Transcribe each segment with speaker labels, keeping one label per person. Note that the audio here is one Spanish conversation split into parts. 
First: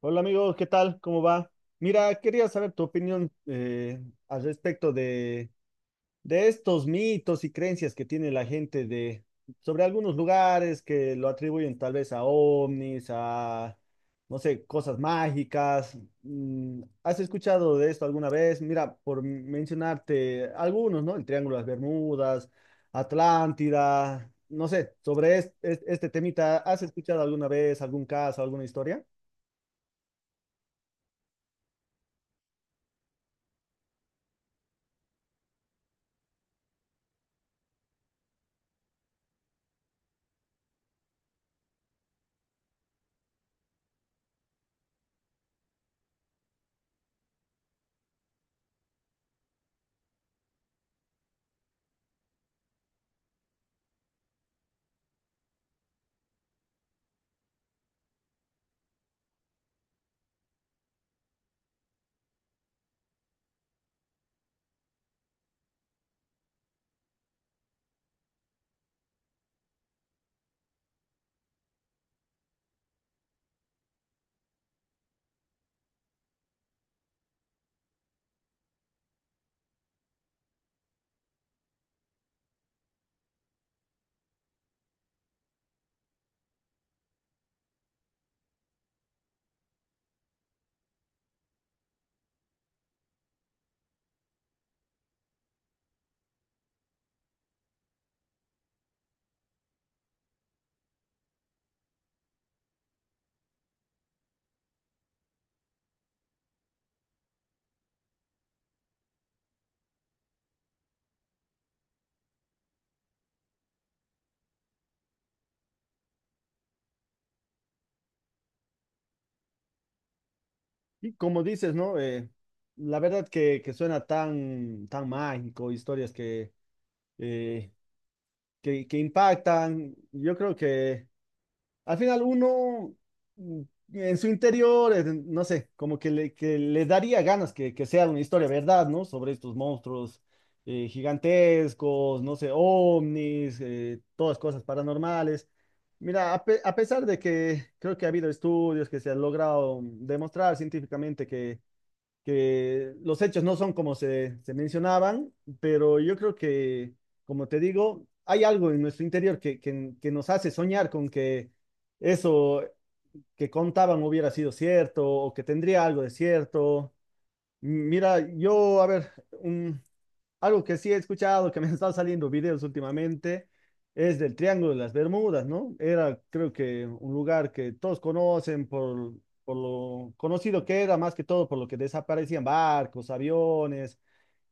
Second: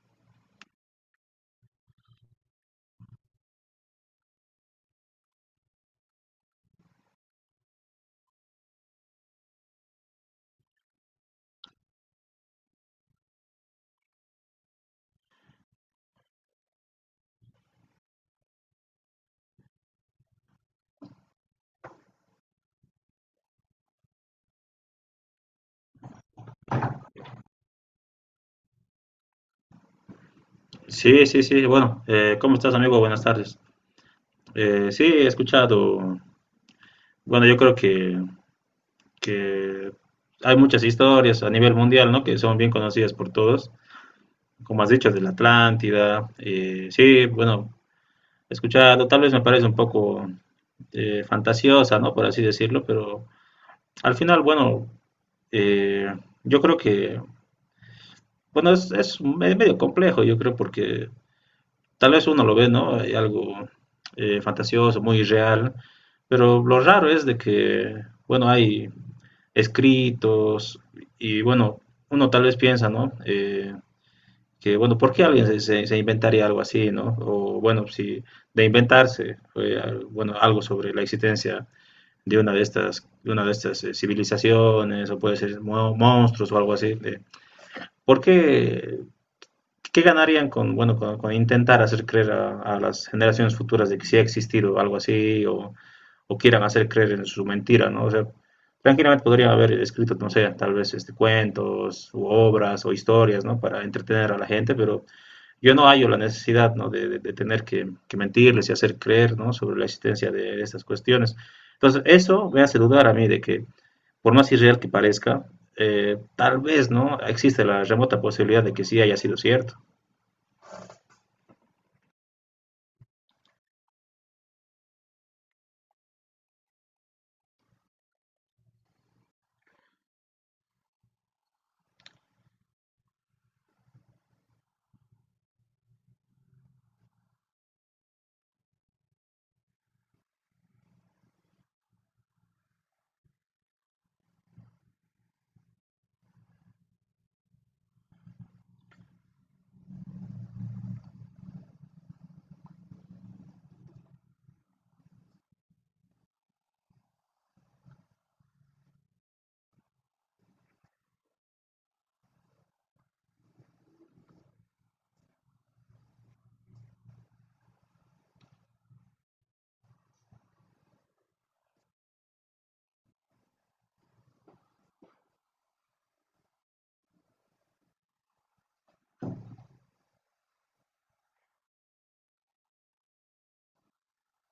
Speaker 1: Hola amigos, ¿qué tal? ¿Cómo va? Mira, quería saber tu opinión al respecto de estos mitos y creencias que tiene la gente sobre algunos lugares que lo atribuyen tal vez a ovnis, a, no sé, cosas mágicas. Mm, ¿has escuchado de esto alguna vez? Mira, por mencionarte algunos, ¿no? El Triángulo de las Bermudas, Atlántida, no sé, sobre este temita, ¿has escuchado alguna vez algún caso, alguna historia?
Speaker 2: Sí, sí, sí. Bueno, ¿cómo estás, amigo? Buenas tardes. Sí, he escuchado. Bueno, yo creo que hay muchas historias a nivel mundial, ¿no? Que son bien conocidas por todos. Como has dicho, de la Atlántida. Sí, bueno, he escuchado. Tal vez me parece un poco fantasiosa, ¿no? Por así decirlo, pero al final, bueno, eh, yo creo que. Bueno, es medio complejo, yo creo, porque. Tal vez uno lo ve, ¿no? Hay algo fantasioso, muy real, pero lo raro es de que, bueno, hay escritos y, bueno, uno tal vez piensa, ¿no? Que, bueno, ¿por qué alguien se inventaría algo así, ¿no? O, bueno, si de inventarse, fue, bueno, algo sobre la existencia de una de estas civilizaciones, o puede ser monstruos o algo así. ¿Por qué ¿Qué ganarían con, bueno, con intentar hacer creer a las generaciones futuras de que sí ha existido algo así o quieran hacer creer en su mentira, ¿no? O sea, tranquilamente podrían haber escrito, no sé, tal vez este, cuentos u obras o historias, ¿no? Para entretener a la gente, pero yo no hallo la necesidad, ¿no? De, de tener que mentirles y hacer creer, ¿no? Sobre la existencia de estas cuestiones. Entonces, eso me hace dudar a mí de que, por más irreal que parezca, tal vez, ¿no? Existe la remota posibilidad de que sí haya sido cierto.
Speaker 1: Y como dices, ¿no? La verdad que suena tan, tan mágico, historias eh, que impactan. Yo creo que al final uno, mm, en su interior, no sé, como que que le daría ganas que sea una historia verdad, ¿no? Sobre estos monstruos gigantescos, no sé, ovnis, todas cosas paranormales. Mira, a pesar de que creo que ha habido estudios que se han logrado demostrar científicamente que los hechos no son como se mencionaban, pero yo creo que, como te digo, hay algo en nuestro interior que nos hace soñar con que eso que contaban hubiera sido cierto o que tendría algo de cierto. Mira, yo, a ver, un, algo que sí he escuchado, que me han estado saliendo videos últimamente, es del Triángulo de las Bermudas, ¿no? Era, creo que, un lugar que todos conocen por lo conocido que era, más que todo por lo que desaparecían barcos, aviones,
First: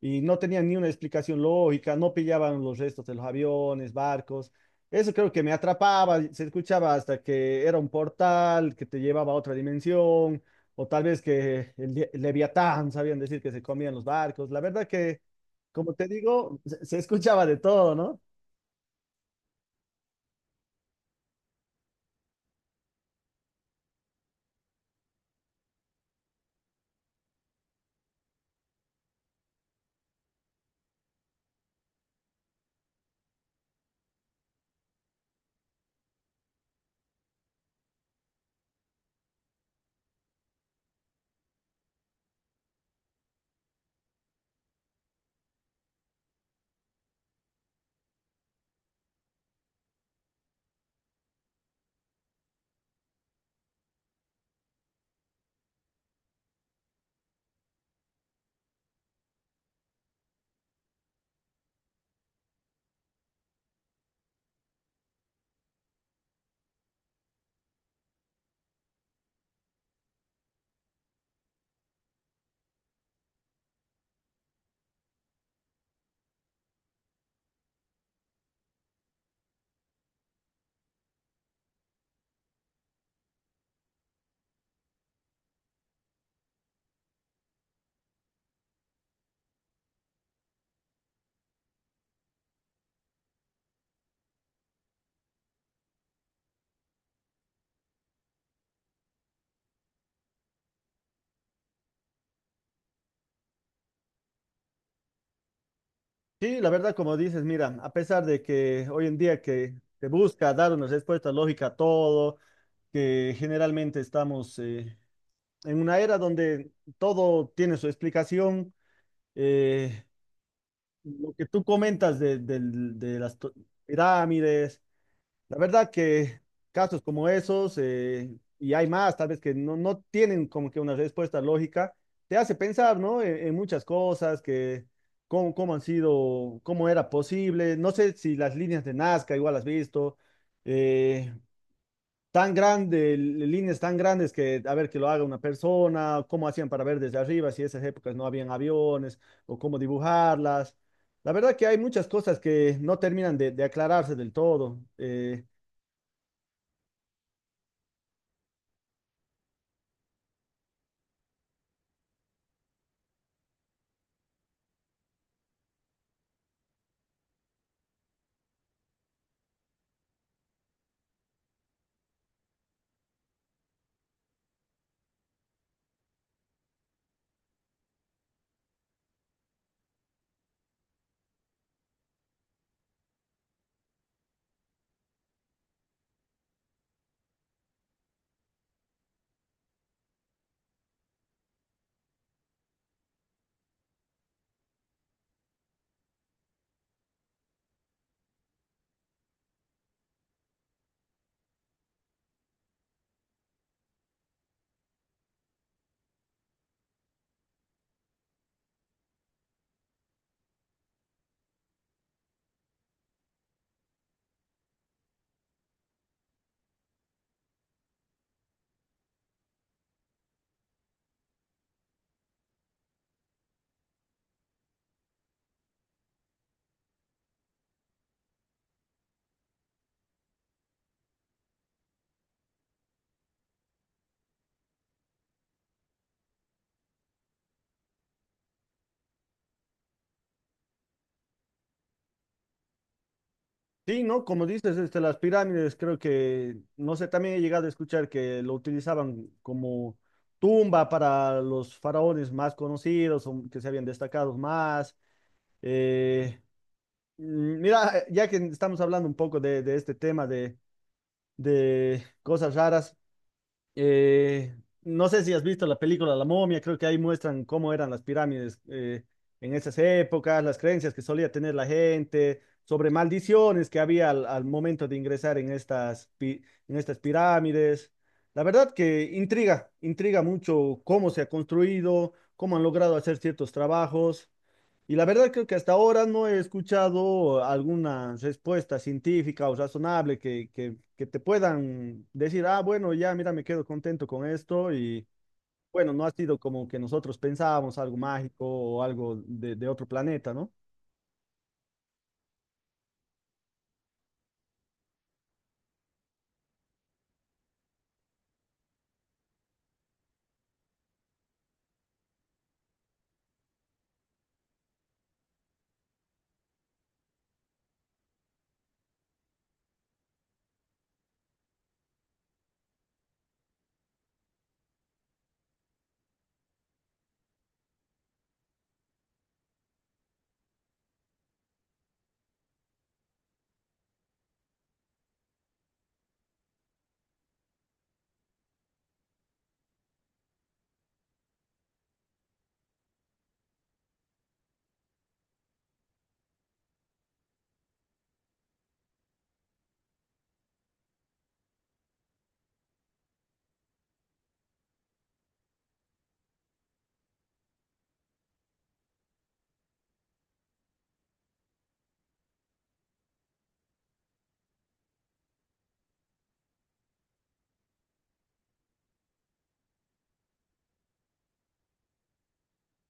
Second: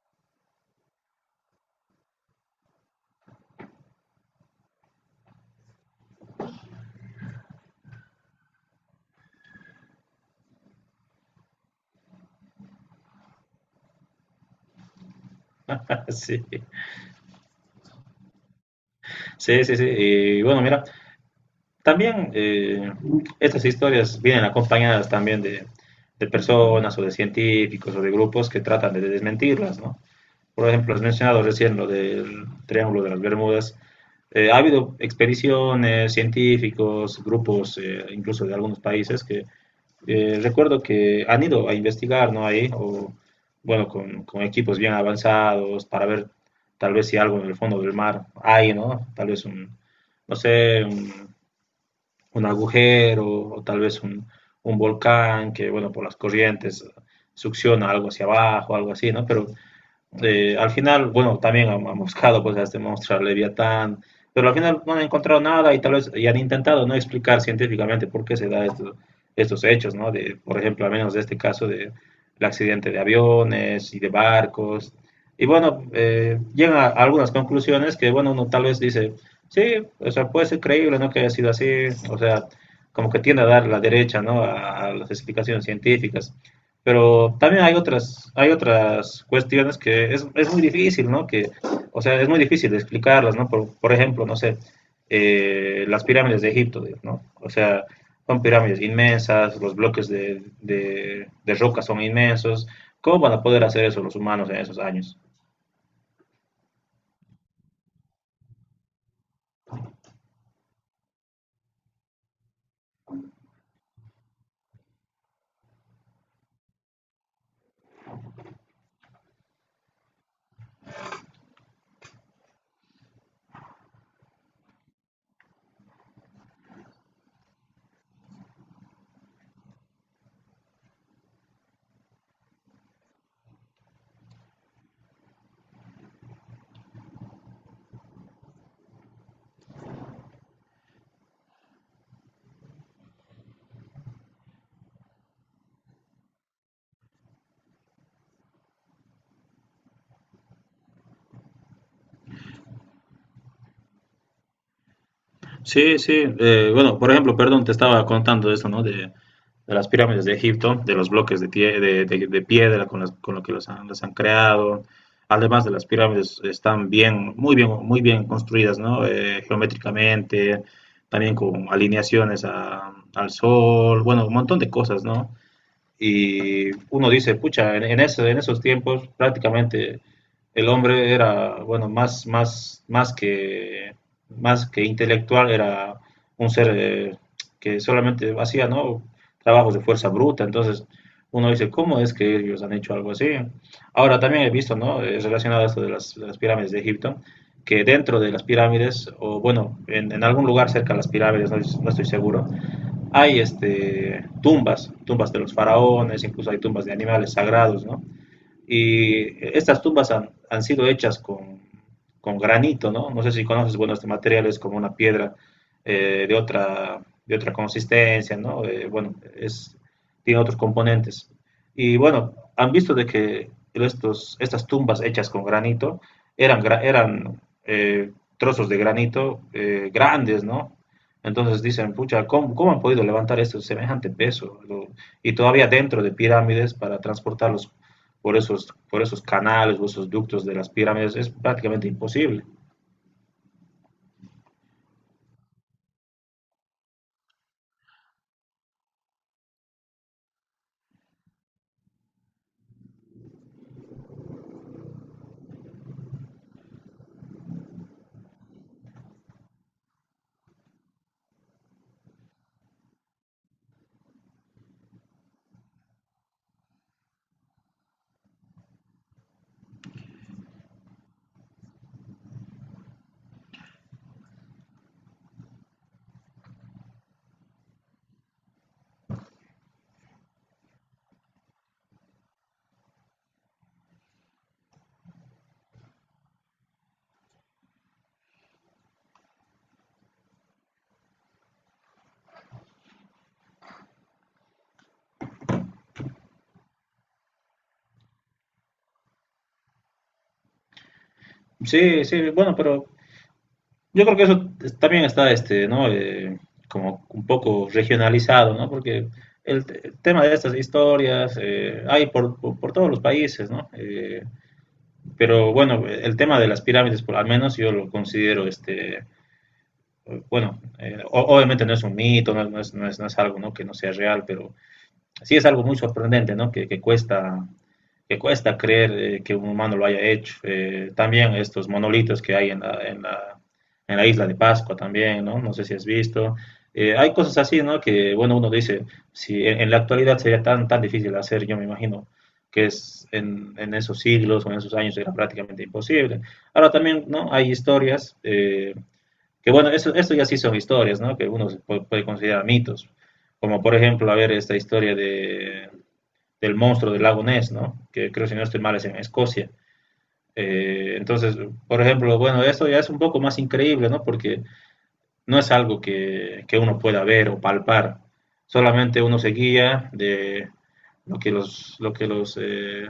Speaker 1: y no tenían ni una explicación lógica, no pillaban los restos de los aviones, barcos. Eso creo que me atrapaba, se escuchaba hasta que era un portal que te llevaba a otra dimensión, o tal vez que el Leviatán, sabían decir que se comían los barcos. La verdad que... Como te
Speaker 2: Sí,
Speaker 1: digo, se escuchaba de todo, ¿no?
Speaker 2: sí, sí, sí. Y bueno, mira, también estas historias vienen acompañadas también de personas o de científicos o de grupos que tratan de desmentirlas, ¿no? Por ejemplo, has mencionado recién lo del Triángulo de las Bermudas. Ha habido expediciones, científicos, grupos, incluso de algunos países, que recuerdo que han ido a investigar, ¿no? Ahí, o bueno, con equipos bien avanzados para ver tal vez si algo en el fondo del mar hay, ¿no? Tal vez no sé, un agujero o tal vez un volcán que, bueno, por las corrientes succiona algo hacia abajo, algo así, ¿no? Pero al final, bueno, también han buscado pues a este monstruo, a Leviatán, pero al final no han encontrado nada y tal vez y han intentado no explicar científicamente por qué se da estos hechos, ¿no? De, por ejemplo, al menos de este caso de el accidente de aviones y de barcos. Y bueno, llegan a algunas conclusiones que, bueno, uno tal vez dice, sí, o sea, puede ser creíble, ¿no? Que haya sido así, o sea, como que tiende a dar la derecha, ¿no? A las explicaciones científicas. Pero también hay otras cuestiones que es muy difícil, ¿no? Que, o sea, es muy difícil explicarlas, ¿no? Por ejemplo, no sé, las pirámides de Egipto, ¿no? O sea, son pirámides inmensas, los bloques de, de roca son inmensos. ¿Cómo van a poder hacer eso los humanos en esos años?
Speaker 1: Sí, la verdad, como dices, mira, a pesar de que hoy en día que se busca dar una respuesta lógica a todo, que generalmente estamos, en una era donde todo tiene su explicación, eh, lo que tú comentas de pirámides. La verdad que casos como esos, y hay más, tal vez que no, no tienen como que una respuesta lógica, te hace pensar, ¿no? En muchas cosas, que cómo, cómo han sido, cómo era posible. No sé si las líneas de Nazca igual has visto, eh, tan grandes líneas tan grandes que, a ver, que lo haga una persona, cómo hacían para ver desde arriba, si en esas épocas no habían aviones, o cómo dibujarlas. La verdad que hay muchas cosas que no terminan de aclararse del todo. Eh,
Speaker 2: Sí, sí. Bueno, por ejemplo, perdón, te estaba contando de esto, ¿no? De las pirámides de Egipto, de los bloques de, de, de piedra con, con lo que los han, las han creado. Además de las pirámides, están bien, muy bien, muy bien construidas, ¿no? Geométricamente, también con alineaciones al sol, bueno, un montón de cosas, ¿no? Y uno dice, pucha, en esos tiempos prácticamente el hombre era, bueno, más, más que intelectual, era un ser que solamente hacía, ¿no? Trabajos de fuerza bruta, entonces uno dice, ¿cómo es que ellos han hecho algo así? Ahora también he visto, ¿no? Es relacionado a esto de las pirámides de Egipto, que dentro de las pirámides, o bueno, en algún lugar cerca de las pirámides, no, no estoy seguro, hay este, tumbas, tumbas de los faraones, incluso hay tumbas de animales sagrados, ¿no? Y estas tumbas han sido hechas con granito, ¿no? No sé si conoces, bueno, este material es como una piedra eh, de otra, de otra consistencia, ¿no? Bueno, es, tiene otros componentes. Y bueno, han visto de que estas tumbas hechas con granito eran trozos de granito grandes, ¿no? Entonces dicen, pucha, ¿cómo han podido levantar esto semejante peso? Lo, y todavía dentro de pirámides para transportarlos por esos canales o esos ductos de las pirámides es prácticamente imposible.
Speaker 1: sí, ¿no? Como dices, este, las pirámides, creo que, no sé, también he llegado a escuchar que lo utilizaban como tumba para los faraones más conocidos o que se habían destacado más. Eh, mm, mira, ya que estamos hablando un poco de este tema de cosas raras, eh, no sé si has visto la película La Momia, creo que ahí muestran cómo eran las pirámides, en esas épocas, las creencias que solía tener la gente, sobre maldiciones que había al momento de ingresar en estas, en estas pirámides. La verdad que intriga, intriga mucho cómo se ha construido, cómo han logrado hacer ciertos trabajos. Y la verdad creo que hasta ahora no he escuchado alguna respuesta científica o razonable que te puedan decir, ah, bueno, ya, mira, me quedo contento con esto y bueno, no ha sido como que nosotros pensábamos algo mágico o algo de otro planeta, ¿no?
Speaker 2: Sí, sí, bueno, pero yo creo que eso también está, este, ¿no? Como un poco regionalizado, ¿no? Porque el tema de estas historias hay por, por todos los países, ¿no? Pero bueno, el tema de las pirámides, por al menos yo lo considero, este, bueno, obviamente no es un mito, no es algo, ¿no? que no sea real, pero sí es algo muy sorprendente, ¿no? Que, que cuesta creer que un humano lo haya hecho. También estos monolitos que hay en en la isla de Pascua también, ¿no? No sé si has visto. Hay cosas así, ¿no? Que, bueno, uno dice, si en la actualidad sería tan difícil hacer, yo me imagino que es en esos siglos o en esos años era prácticamente imposible. Ahora también, ¿no? Hay historias que bueno, eso, esto ya sí son historias, ¿no? Que uno puede considerar mitos. Como por ejemplo, a ver, esta historia de, del monstruo del lago Ness, ¿no? Que creo, si no estoy mal, es en Escocia. Entonces, por ejemplo, bueno, esto ya es un poco más increíble, ¿no? Porque no es algo que uno pueda ver o palpar. Solamente uno se guía de lo que los,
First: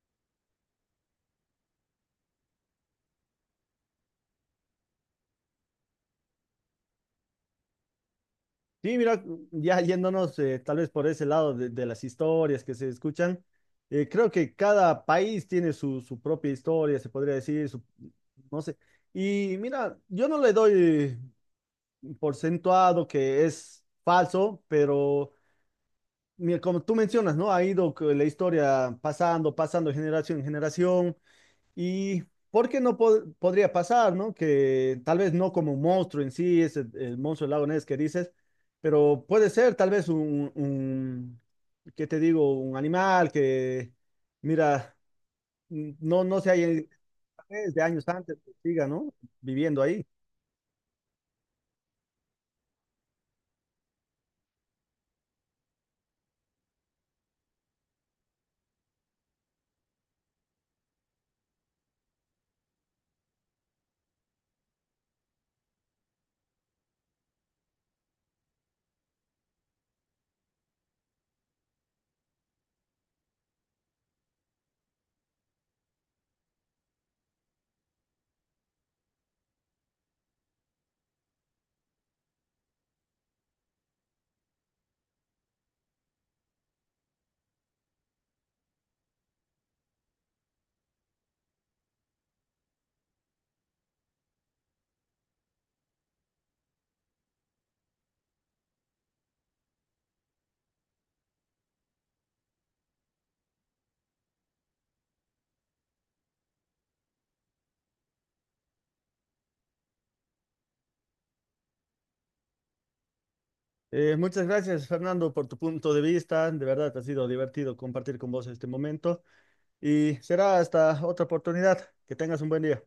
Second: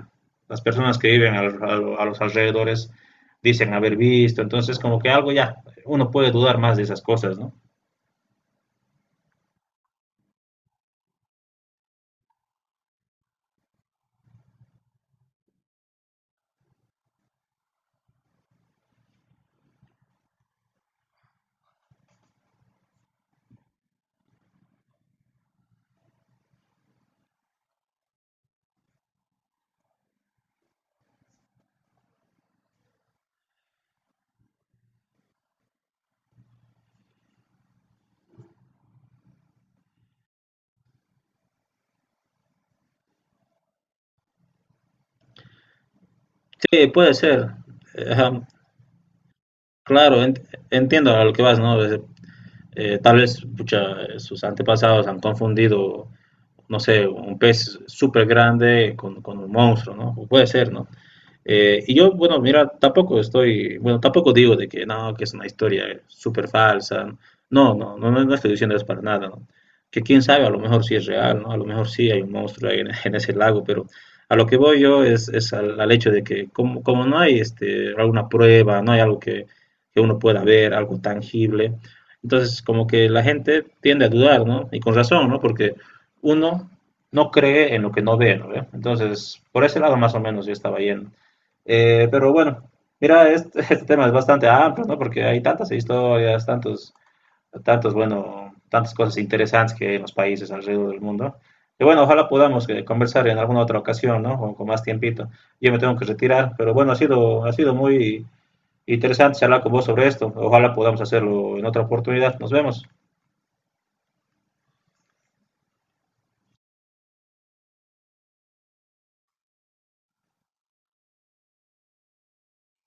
Speaker 2: las personas que viven a, a los alrededores dicen haber visto. Entonces, como que algo ya, uno puede dudar más de esas cosas, ¿no?
Speaker 1: Sí, mira, ya yéndonos, tal vez por ese lado de las historias que se escuchan, creo que cada país tiene su, su propia historia, se podría decir, su, no sé. Y mira, yo no le doy porcentuado que es falso, pero mira, como tú mencionas, ¿no? Ha ido que la historia pasando, pasando de generación en generación y ¿por qué no podría pasar, ¿no? Que tal vez no como un monstruo en sí, es el monstruo del lago Ness que dices, pero puede ser tal vez un ¿qué te digo? Un animal que, mira, no se haya
Speaker 2: Sí, puede ser.
Speaker 1: desde años
Speaker 2: Ajá,
Speaker 1: antes, que siga, ¿no? Viviendo ahí.
Speaker 2: claro, entiendo a lo que vas, ¿no? Tal vez pucha, sus antepasados han confundido, no sé, un pez súper grande con un monstruo, ¿no? Puede ser, ¿no? Y yo, bueno, mira, tampoco estoy, bueno, tampoco digo de que no, que es una historia súper falsa. No, no, no, no estoy diciendo eso para nada, ¿no? Que quién sabe, a lo mejor sí es real, ¿no? A lo mejor sí hay un monstruo ahí en, en ese lago, pero a lo que voy yo es al, al hecho de que como no hay este, alguna prueba, no hay algo que uno pueda ver, algo tangible, entonces como que la gente tiende a dudar, ¿no? Y con razón, ¿no? Porque uno no cree en lo que no ve, ¿no? ¿Ve? Entonces, por ese lado más o menos yo estaba yendo. Pero bueno, mira, este, este tema es bastante amplio, ¿no? Porque hay tantas historias, tantos, tantos, bueno, tantas cosas interesantes que hay en los países alrededor del mundo. Y bueno, ojalá podamos conversar en alguna otra ocasión, ¿no? Con más tiempito. Yo me tengo que retirar, pero bueno, ha sido muy interesante charlar con vos sobre esto. Ojalá podamos hacerlo en otra oportunidad. Nos vemos.
Speaker 1: Muchas gracias, Fernando, por tu punto de vista. De verdad, ha sido divertido compartir con vos este momento y será hasta otra oportunidad. Que tengas un buen día.